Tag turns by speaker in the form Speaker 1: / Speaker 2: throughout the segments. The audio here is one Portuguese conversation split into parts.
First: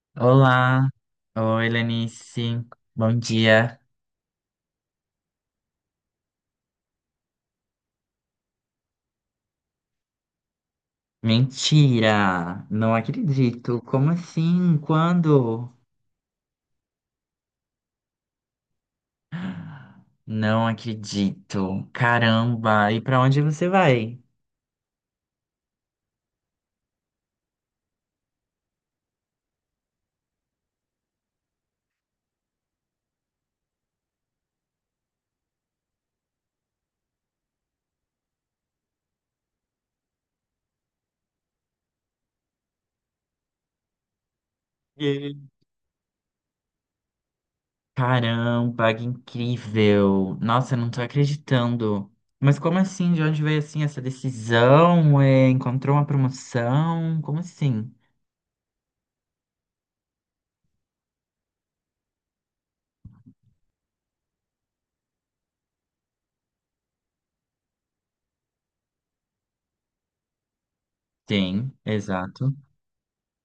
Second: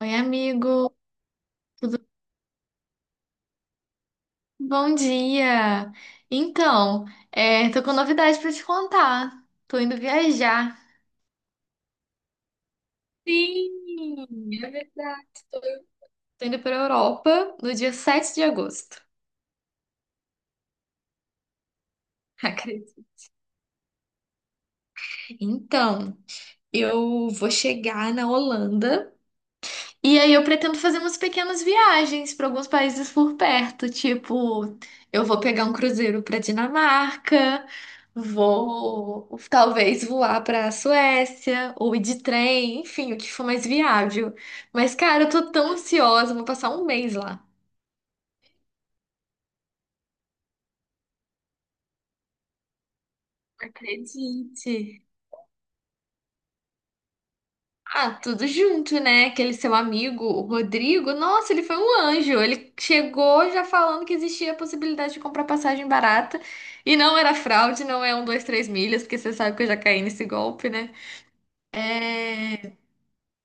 Speaker 1: Oi,
Speaker 2: Olá,
Speaker 1: amigo.
Speaker 2: oi
Speaker 1: Tudo
Speaker 2: Lenice, bom dia.
Speaker 1: bom dia. Então, é, tô com novidade pra te contar. Tô indo viajar.
Speaker 2: Mentira, não acredito. Como
Speaker 1: Sim, é
Speaker 2: assim?
Speaker 1: verdade. Tô
Speaker 2: Quando?
Speaker 1: Tô indo pra Europa no dia 7 de agosto.
Speaker 2: Não acredito. Caramba,
Speaker 1: Acredito.
Speaker 2: e pra onde você vai?
Speaker 1: Então, eu vou chegar na Holanda. E aí eu pretendo fazer umas pequenas viagens para alguns países por perto, tipo, eu vou pegar um cruzeiro para Dinamarca, vou talvez voar para Suécia ou ir de trem, enfim, o que for mais viável. Mas cara, eu
Speaker 2: E-
Speaker 1: tô tão ansiosa, vou passar um mês lá.
Speaker 2: Caramba, que incrível. Nossa, eu não tô acreditando. Mas como assim? De onde veio assim essa
Speaker 1: Acredite.
Speaker 2: decisão? É, encontrou uma promoção? Como assim?
Speaker 1: Ah, tudo junto, né? Aquele seu amigo, o Rodrigo, nossa, ele foi um anjo. Ele chegou já falando que existia a possibilidade de comprar passagem barata. E não era fraude, não é um, dois, três milhas, porque você sabe que eu já caí nesse golpe, né?
Speaker 2: Tem, exato.
Speaker 1: É...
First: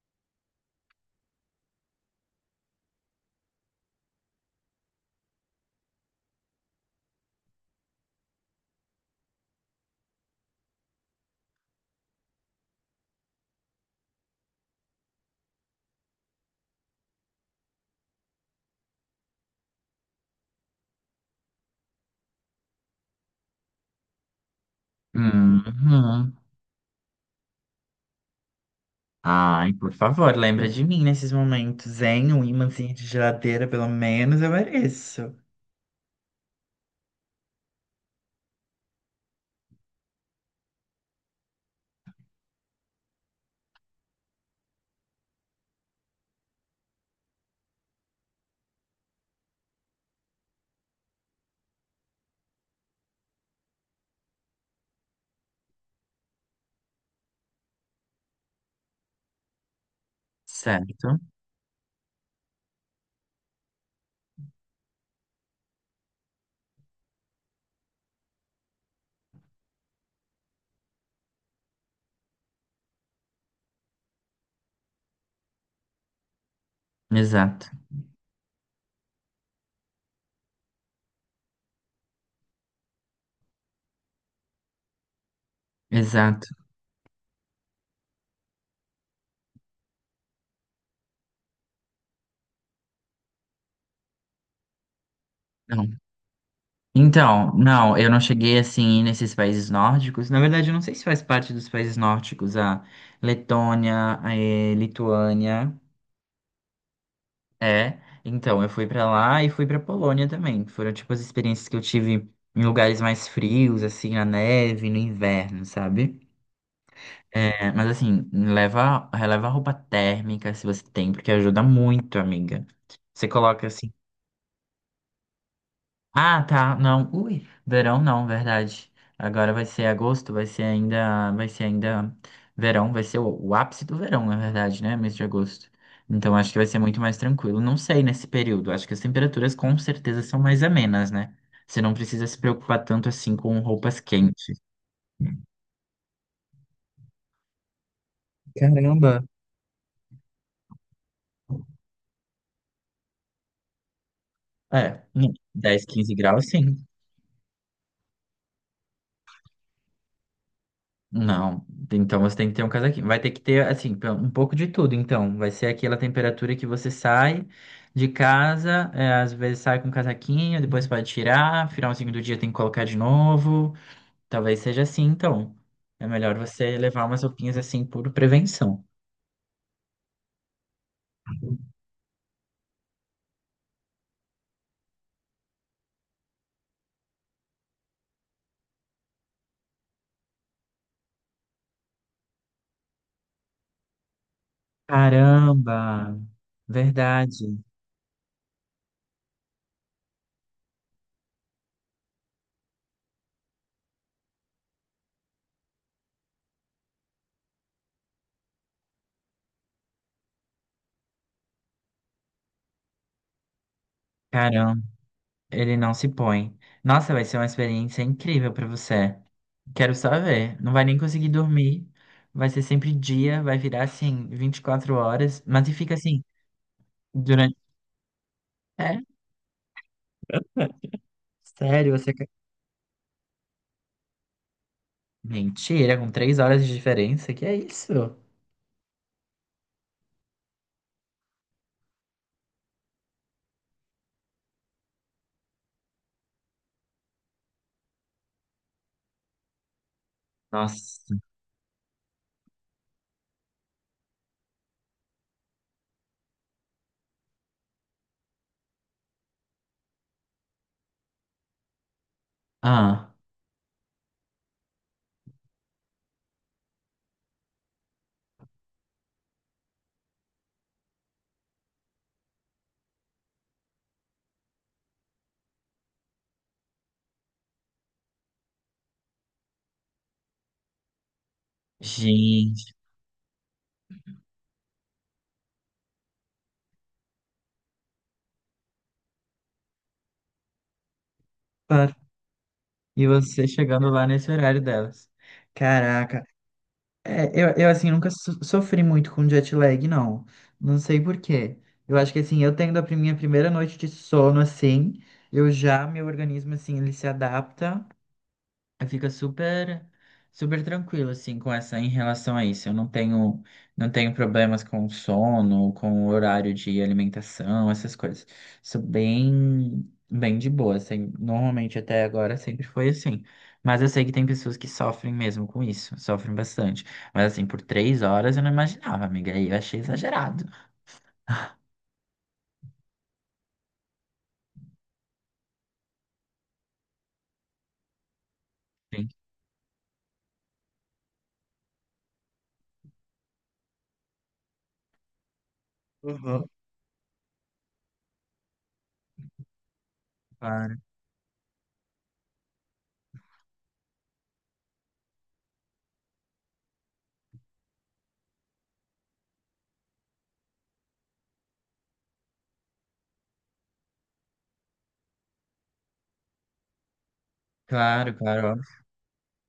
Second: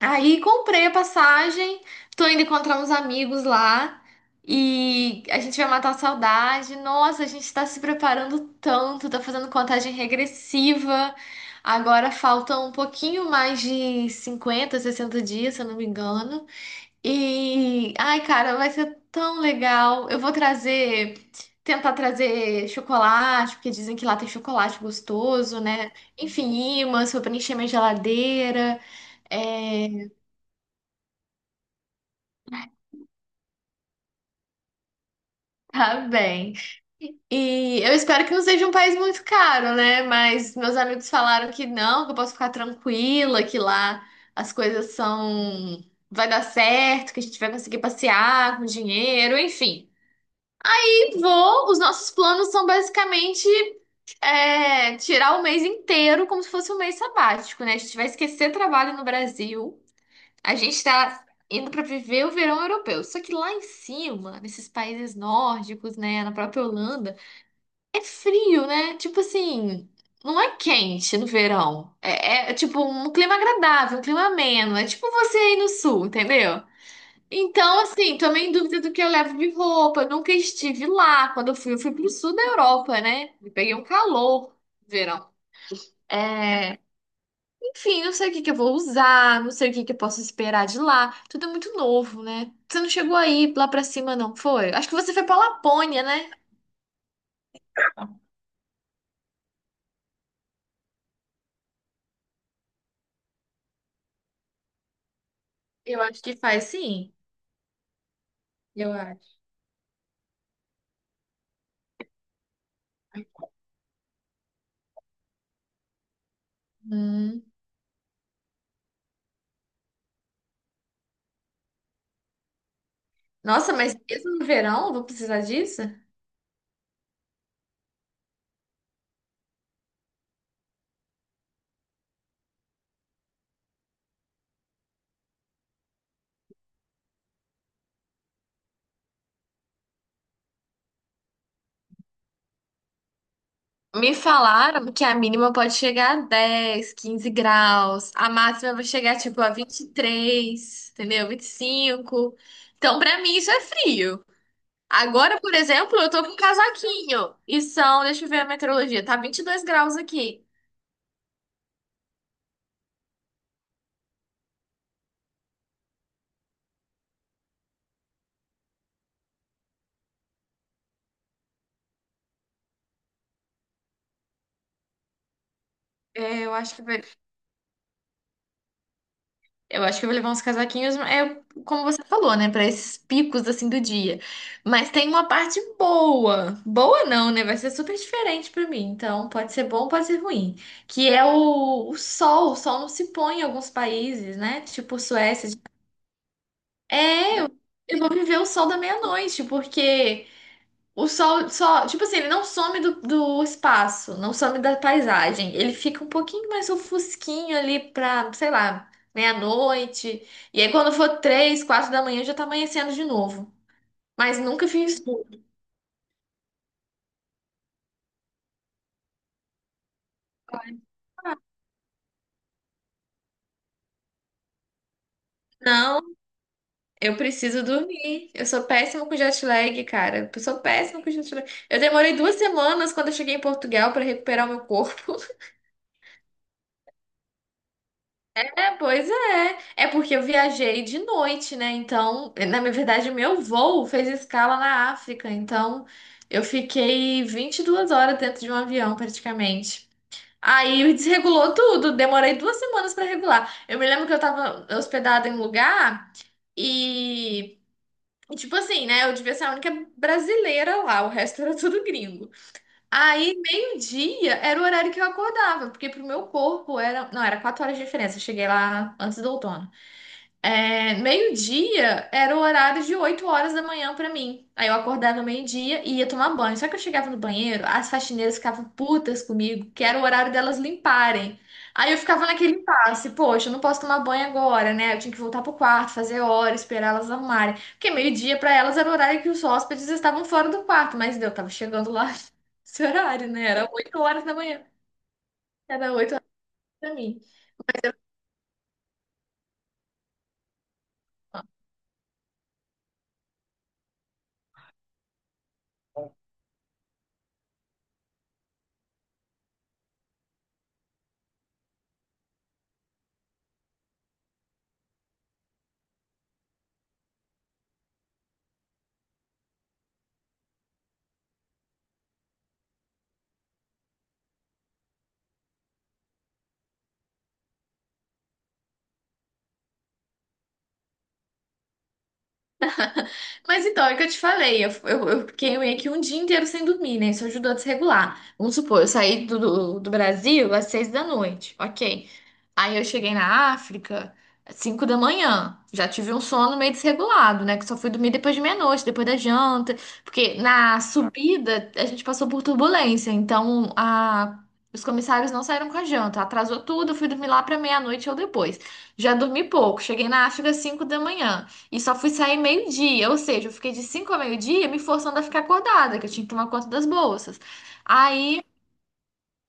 Speaker 1: Aí comprei a passagem, tô indo encontrar uns amigos lá e a gente vai matar a saudade. Nossa, a gente tá se preparando tanto, tá fazendo contagem regressiva. Agora faltam um pouquinho mais de 50, 60 dias, se eu não me engano. E ai, cara, vai ser tão legal. Eu vou trazer, tentar trazer chocolate, porque dizem que lá tem chocolate gostoso, né?
Speaker 2: Uhum.
Speaker 1: Enfim, imãs pra preencher minha geladeira.
Speaker 2: Ai, por
Speaker 1: É,
Speaker 2: favor, lembra de mim nesses momentos, hein? Um imãzinho de geladeira, pelo menos eu mereço.
Speaker 1: tá bem. E eu espero que não seja um país muito caro, né? Mas meus amigos falaram que não, que eu posso ficar tranquila, que lá as coisas são. Vai dar certo, que a gente vai conseguir passear com dinheiro, enfim. E vou, os nossos planos são basicamente é, tirar o mês inteiro como se fosse um mês sabático, né? A gente vai esquecer trabalho no Brasil. A gente
Speaker 2: Certo,
Speaker 1: tá indo para viver o verão europeu. Só que lá em cima, nesses países nórdicos, né, na própria Holanda, é frio, né? Tipo assim, não é quente no verão. É tipo um clima agradável, um clima ameno. É tipo você aí no sul, entendeu?
Speaker 2: exato,
Speaker 1: Então, assim, tô meio em dúvida do que eu levo de roupa. Eu nunca estive lá. Quando eu fui pro sul da Europa, né? E peguei um calor no verão.
Speaker 2: exato.
Speaker 1: É, enfim, não sei o que que eu vou usar, não sei o que que eu posso esperar de lá. Tudo é muito novo, né? Você não chegou aí lá pra cima, não foi? Acho que você foi pra
Speaker 2: Não.
Speaker 1: Lapônia, né?
Speaker 2: Então, não, eu não cheguei assim nesses países nórdicos. Na verdade, eu não sei se faz parte dos países nórdicos, a Letônia, a Lituânia.
Speaker 1: Eu acho que faz sim.
Speaker 2: É, então, eu fui
Speaker 1: Eu
Speaker 2: pra
Speaker 1: acho.
Speaker 2: lá e fui pra Polônia também. Foram tipo as experiências que eu tive em lugares mais frios, assim, na neve, no inverno, sabe?
Speaker 1: Hum.
Speaker 2: É, mas assim, releva a roupa térmica se você tem, porque ajuda muito, amiga. Você coloca
Speaker 1: Nossa,
Speaker 2: assim,
Speaker 1: mas mesmo no verão, vou precisar disso?
Speaker 2: ah, tá, não, ui, verão não, verdade. Agora vai ser agosto, vai ser ainda verão, vai ser o ápice do verão, na verdade, né? Mês de agosto. Então acho que vai ser muito mais tranquilo. Não sei nesse período, acho que as temperaturas com certeza são mais amenas, né? Você não precisa se preocupar tanto assim com roupas
Speaker 1: Me
Speaker 2: quentes.
Speaker 1: falaram que a mínima pode chegar a 10, 15 graus, a máxima vai chegar
Speaker 2: Caramba.
Speaker 1: tipo a 23, entendeu? 25. Então, pra mim, isso é frio.
Speaker 2: É,
Speaker 1: Agora, por
Speaker 2: 10,
Speaker 1: exemplo, eu
Speaker 2: 15
Speaker 1: tô com um
Speaker 2: graus, sim.
Speaker 1: casaquinho e são, deixa eu ver a meteorologia, tá 22 graus aqui.
Speaker 2: Não, então você tem que ter um casaquinho. Vai ter que ter, assim, um pouco de tudo. Então, vai ser aquela temperatura que você sai de casa, é, às vezes sai com um casaquinho, depois pode tirar, finalzinho do dia tem que colocar de novo. Talvez seja assim, então. É melhor
Speaker 1: É, eu acho
Speaker 2: você
Speaker 1: que vai.
Speaker 2: levar umas roupinhas assim por prevenção.
Speaker 1: Eu acho que eu vou levar uns casaquinhos, é como você falou, né? Para esses picos assim do dia. Mas tem uma parte boa. Boa não, né? Vai ser super diferente para mim. Então, pode ser bom, pode ser ruim. Que é o sol. O sol não se põe em alguns países, né? Tipo Suécia.
Speaker 2: Caramba!
Speaker 1: É, eu
Speaker 2: Verdade.
Speaker 1: eu vou viver o sol da meia-noite, porque o sol só, tipo assim, ele não some do espaço, não some da paisagem. Ele fica um pouquinho mais ofusquinho ali pra, sei lá, meia-noite. E aí quando for 3, 4 da manhã já tá amanhecendo de novo. Mas nunca fiz escuro.
Speaker 2: Ele não se põe. Nossa, vai ser uma experiência incrível pra você. Quero só ver. Não vai nem conseguir dormir. Vai ser sempre dia, vai virar assim 24 horas, mas e fica
Speaker 1: Não,
Speaker 2: assim
Speaker 1: eu
Speaker 2: durante.
Speaker 1: preciso dormir. Eu sou
Speaker 2: É?
Speaker 1: péssima com jet lag, cara. Eu sou péssima com jet lag. Eu
Speaker 2: Sério, você
Speaker 1: demorei
Speaker 2: quer.
Speaker 1: 2 semanas quando eu cheguei em Portugal pra recuperar o meu corpo.
Speaker 2: Mentira, com 3 horas de diferença? Que é isso?
Speaker 1: É, pois é. É porque eu viajei de noite, né? Então, na minha verdade, meu voo fez escala na África. Então, eu fiquei 22 horas dentro de um avião, praticamente. Aí
Speaker 2: Nossa.
Speaker 1: desregulou tudo. Demorei duas semanas pra regular. Eu me lembro que eu tava hospedada em um lugar e. Tipo assim, né? Eu devia ser a única brasileira lá, o resto era tudo gringo.
Speaker 2: Ah,
Speaker 1: Aí, meio-dia era o horário que eu acordava, porque pro meu corpo era. Não, era 4 horas de diferença. Eu cheguei lá antes do outono. É, meio-dia era o horário de 8 horas da manhã pra mim. Aí eu acordava no meio-dia e ia tomar banho. Só que eu chegava no banheiro, as faxineiras ficavam putas comigo, que era o horário delas limparem. Aí eu ficava naquele
Speaker 2: gente.
Speaker 1: impasse, poxa, eu não posso tomar banho agora, né? Eu tinha que voltar pro quarto, fazer hora, esperar elas arrumarem. Porque meio-dia pra elas era o horário que os hóspedes estavam fora do quarto, mas eu tava chegando
Speaker 2: par-
Speaker 1: lá esse
Speaker 2: E
Speaker 1: horário, né?
Speaker 2: você
Speaker 1: Era
Speaker 2: chegando
Speaker 1: 8
Speaker 2: lá
Speaker 1: horas
Speaker 2: nesse
Speaker 1: da
Speaker 2: horário
Speaker 1: manhã.
Speaker 2: delas.
Speaker 1: Era 8
Speaker 2: Caraca.
Speaker 1: horas pra mim.
Speaker 2: É, eu, assim, nunca sofri muito com jet lag, não. Não sei por quê. Eu acho que, assim, eu tendo minha primeira noite de sono, assim, eu já, meu organismo, assim, ele se adapta. Aí fica super, super tranquilo, assim, com essa, em relação a isso. Eu não tenho problemas com o sono, com o horário de alimentação, essas coisas. Sou bem, bem de boa, assim. Normalmente até agora sempre foi assim. Mas eu sei que tem pessoas que sofrem mesmo com isso, sofrem bastante. Mas assim, por 3 horas eu não imaginava, amiga. Aí eu achei exagerado.
Speaker 1: Mas então, é o que eu te falei, eu fiquei meio que um dia inteiro sem dormir, né? Isso ajudou a desregular. Vamos supor, eu
Speaker 2: Sim,
Speaker 1: saí do Brasil às 6 da noite, ok. Aí eu cheguei na África às 5 da manhã. Já tive um
Speaker 2: uhum,
Speaker 1: sono meio desregulado, né? Que só fui dormir depois de meia-noite, depois da janta. Porque
Speaker 2: claro,
Speaker 1: na subida a gente passou por turbulência, então a. os comissários não saíram com a janta, atrasou tudo, eu fui dormir lá para meia-noite ou depois. Já dormi pouco, cheguei na África às 5 da manhã. E só fui sair meio-dia, ou seja, eu fiquei de 5 a meio-dia me forçando a ficar acordada, que eu tinha que tomar conta das bolsas.
Speaker 2: claro,
Speaker 1: Aí,
Speaker 2: claro, óbvio.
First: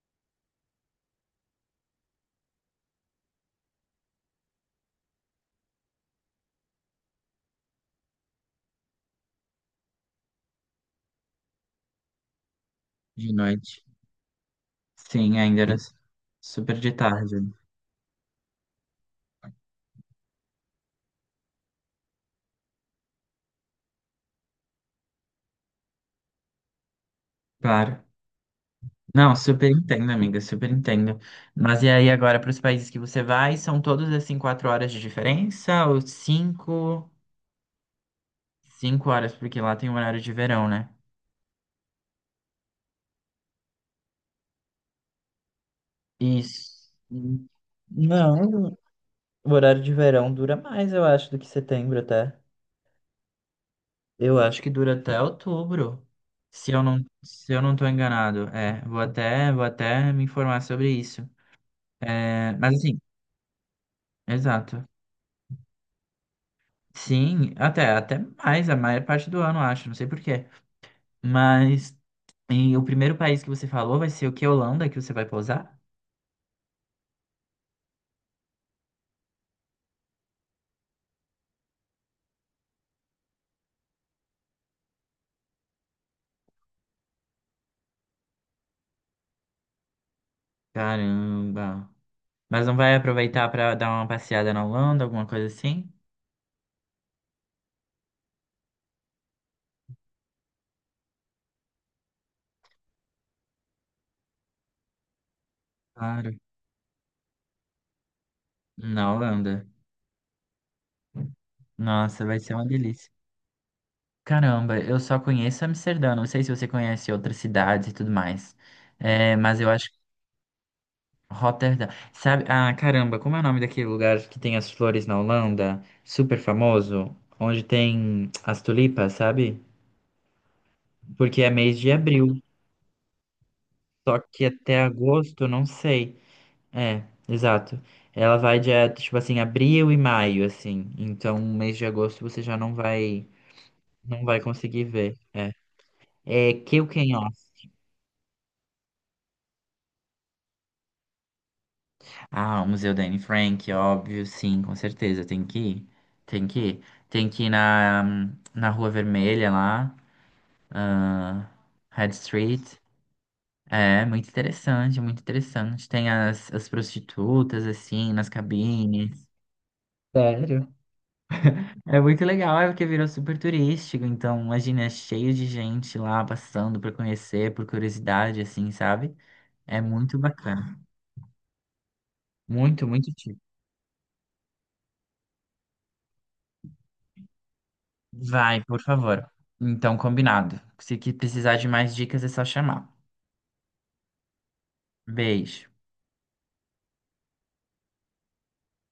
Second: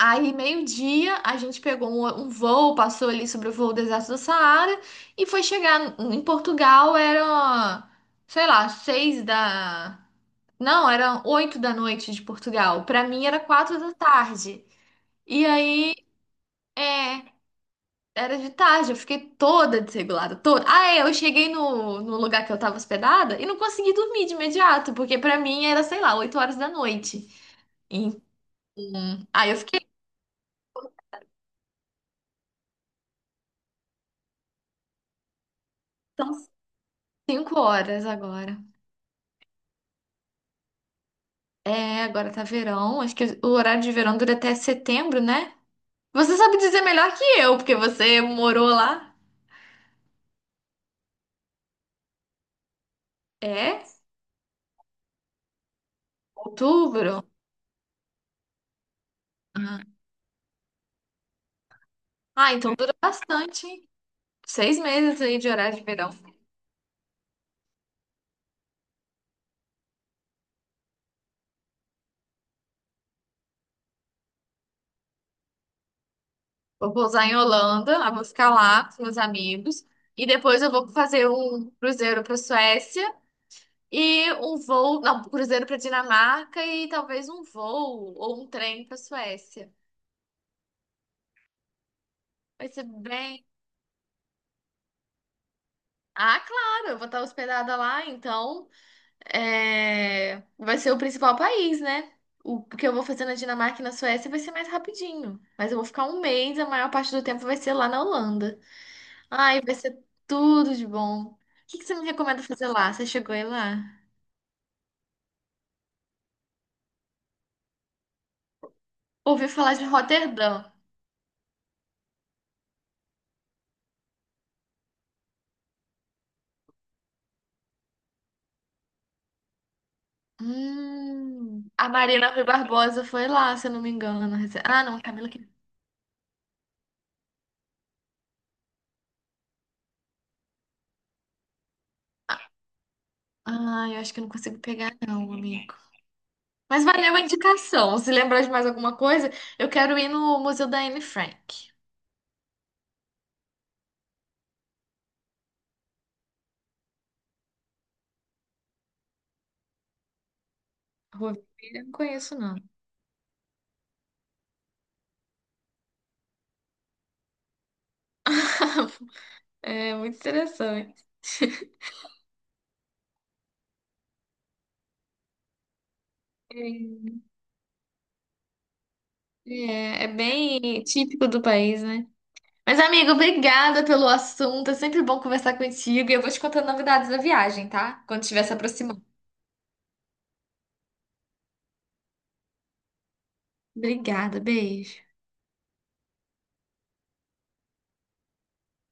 Speaker 1: aí, meio-dia, a gente pegou um voo, passou ali sobre o voo do deserto do Saara e foi chegar em Portugal, era, sei lá, seis da. Não, era 8 da noite de Portugal. Pra mim
Speaker 2: De
Speaker 1: era quatro
Speaker 2: noite.
Speaker 1: da tarde.
Speaker 2: Sim,
Speaker 1: E
Speaker 2: ainda era
Speaker 1: aí,
Speaker 2: super de
Speaker 1: é.
Speaker 2: tarde.
Speaker 1: Era de tarde, eu fiquei toda desregulada, toda. Ah, é, eu cheguei no lugar que eu tava hospedada e não consegui dormir de imediato, porque pra mim era, sei lá, 8 horas da noite.
Speaker 2: Claro.
Speaker 1: Então,
Speaker 2: Não,
Speaker 1: aí eu
Speaker 2: super
Speaker 1: fiquei,
Speaker 2: entendo, amiga, super entendo. Mas e aí agora para os países que você vai, são todos assim 4 horas de diferença ou
Speaker 1: são
Speaker 2: 5,
Speaker 1: 5 horas agora.
Speaker 2: 5 horas, porque lá tem o horário de verão, né?
Speaker 1: É, agora tá verão, acho que o horário de verão dura até setembro, né? Você sabe
Speaker 2: Isso.
Speaker 1: dizer melhor que eu, porque você morou
Speaker 2: Não,
Speaker 1: lá.
Speaker 2: o horário de verão dura mais, eu acho, do que setembro até.
Speaker 1: É?
Speaker 2: Eu acho que dura até outubro,
Speaker 1: Outubro?
Speaker 2: se eu não tô enganado. É, vou
Speaker 1: Ah,
Speaker 2: até me informar sobre isso. É,
Speaker 1: ah, então
Speaker 2: mas
Speaker 1: dura
Speaker 2: assim,
Speaker 1: bastante, hein? Seis
Speaker 2: exato.
Speaker 1: meses aí de horário de verão.
Speaker 2: Sim, até mais, a maior parte do ano, eu acho, não sei por quê. Mas e o primeiro país que você falou vai ser o que? Holanda, que você vai pousar?
Speaker 1: Eu vou pousar em Holanda, eu vou ficar lá com os meus amigos. E depois eu vou fazer um cruzeiro para Suécia e um voo, não, um cruzeiro para Dinamarca e talvez um voo ou um trem para Suécia.
Speaker 2: Caramba. Mas
Speaker 1: Vai
Speaker 2: não
Speaker 1: ser
Speaker 2: vai
Speaker 1: bem.
Speaker 2: aproveitar para dar uma passeada na Holanda, alguma coisa assim?
Speaker 1: Ah, claro, eu vou estar hospedada lá, então é, vai ser o principal país, né? O que eu vou fazer na Dinamarca e na Suécia vai ser mais rapidinho. Mas eu vou ficar um
Speaker 2: Claro.
Speaker 1: mês, a maior parte do tempo vai ser lá na Holanda.
Speaker 2: Na
Speaker 1: Ai,
Speaker 2: Holanda.
Speaker 1: vai ser tudo de bom. O que que você me
Speaker 2: Nossa, vai
Speaker 1: recomenda
Speaker 2: ser uma
Speaker 1: fazer lá? Você
Speaker 2: delícia.
Speaker 1: chegou aí lá?
Speaker 2: Caramba, eu só conheço Amsterdã. Não sei se você conhece outras cidades e tudo mais. É,
Speaker 1: Ouvi
Speaker 2: mas eu
Speaker 1: falar de
Speaker 2: acho que
Speaker 1: Roterdã.
Speaker 2: Rotterdam. Sabe? Ah, caramba, como é o nome daquele lugar que tem as flores na Holanda? Super famoso, onde tem as tulipas, sabe? Porque é mês
Speaker 1: A
Speaker 2: de
Speaker 1: Marina
Speaker 2: abril.
Speaker 1: Rui Barbosa foi lá, se eu não me
Speaker 2: Só
Speaker 1: engano.
Speaker 2: que até
Speaker 1: Ah, não, a Camila
Speaker 2: agosto, eu
Speaker 1: que.
Speaker 2: não sei. É, exato. Ela vai dia, tipo assim, abril e maio, assim. Então, mês de agosto você já
Speaker 1: Ah, eu acho que eu
Speaker 2: não
Speaker 1: não
Speaker 2: vai
Speaker 1: consigo
Speaker 2: conseguir
Speaker 1: pegar,
Speaker 2: ver.
Speaker 1: não,
Speaker 2: É.
Speaker 1: amigo.
Speaker 2: É
Speaker 1: Mas
Speaker 2: Kill King
Speaker 1: valeu a
Speaker 2: Off.
Speaker 1: indicação. Se lembrar de mais alguma coisa, eu quero ir no Museu da Anne Frank.
Speaker 2: Ah, o Museu da Anne Frank, óbvio, sim, com certeza. Tem que ir. Tem que ir. Tem que ir na Rua Vermelha lá.
Speaker 1: Rua
Speaker 2: Ah,
Speaker 1: Vermelha, eu não
Speaker 2: Head
Speaker 1: conheço, não.
Speaker 2: Street. É, muito interessante, muito interessante. Tem as prostitutas, assim, nas cabines.
Speaker 1: É muito
Speaker 2: Sério?
Speaker 1: interessante.
Speaker 2: É muito legal, é porque virou super turístico, então imagina, é cheio de gente lá passando para conhecer, por curiosidade, assim, sabe? É
Speaker 1: É, é
Speaker 2: muito bacana.
Speaker 1: bem típico do país, né? Mas,
Speaker 2: Muito,
Speaker 1: amigo,
Speaker 2: muito tipo.
Speaker 1: obrigada pelo assunto. É sempre bom conversar contigo. E eu vou te contando novidades da viagem, tá? Quando estiver se
Speaker 2: Vai, por
Speaker 1: aproximando.
Speaker 2: favor. Então, combinado. Se que precisar de mais dicas, é só chamar.
Speaker 1: Obrigada, beijo.
Speaker 2: Beijo.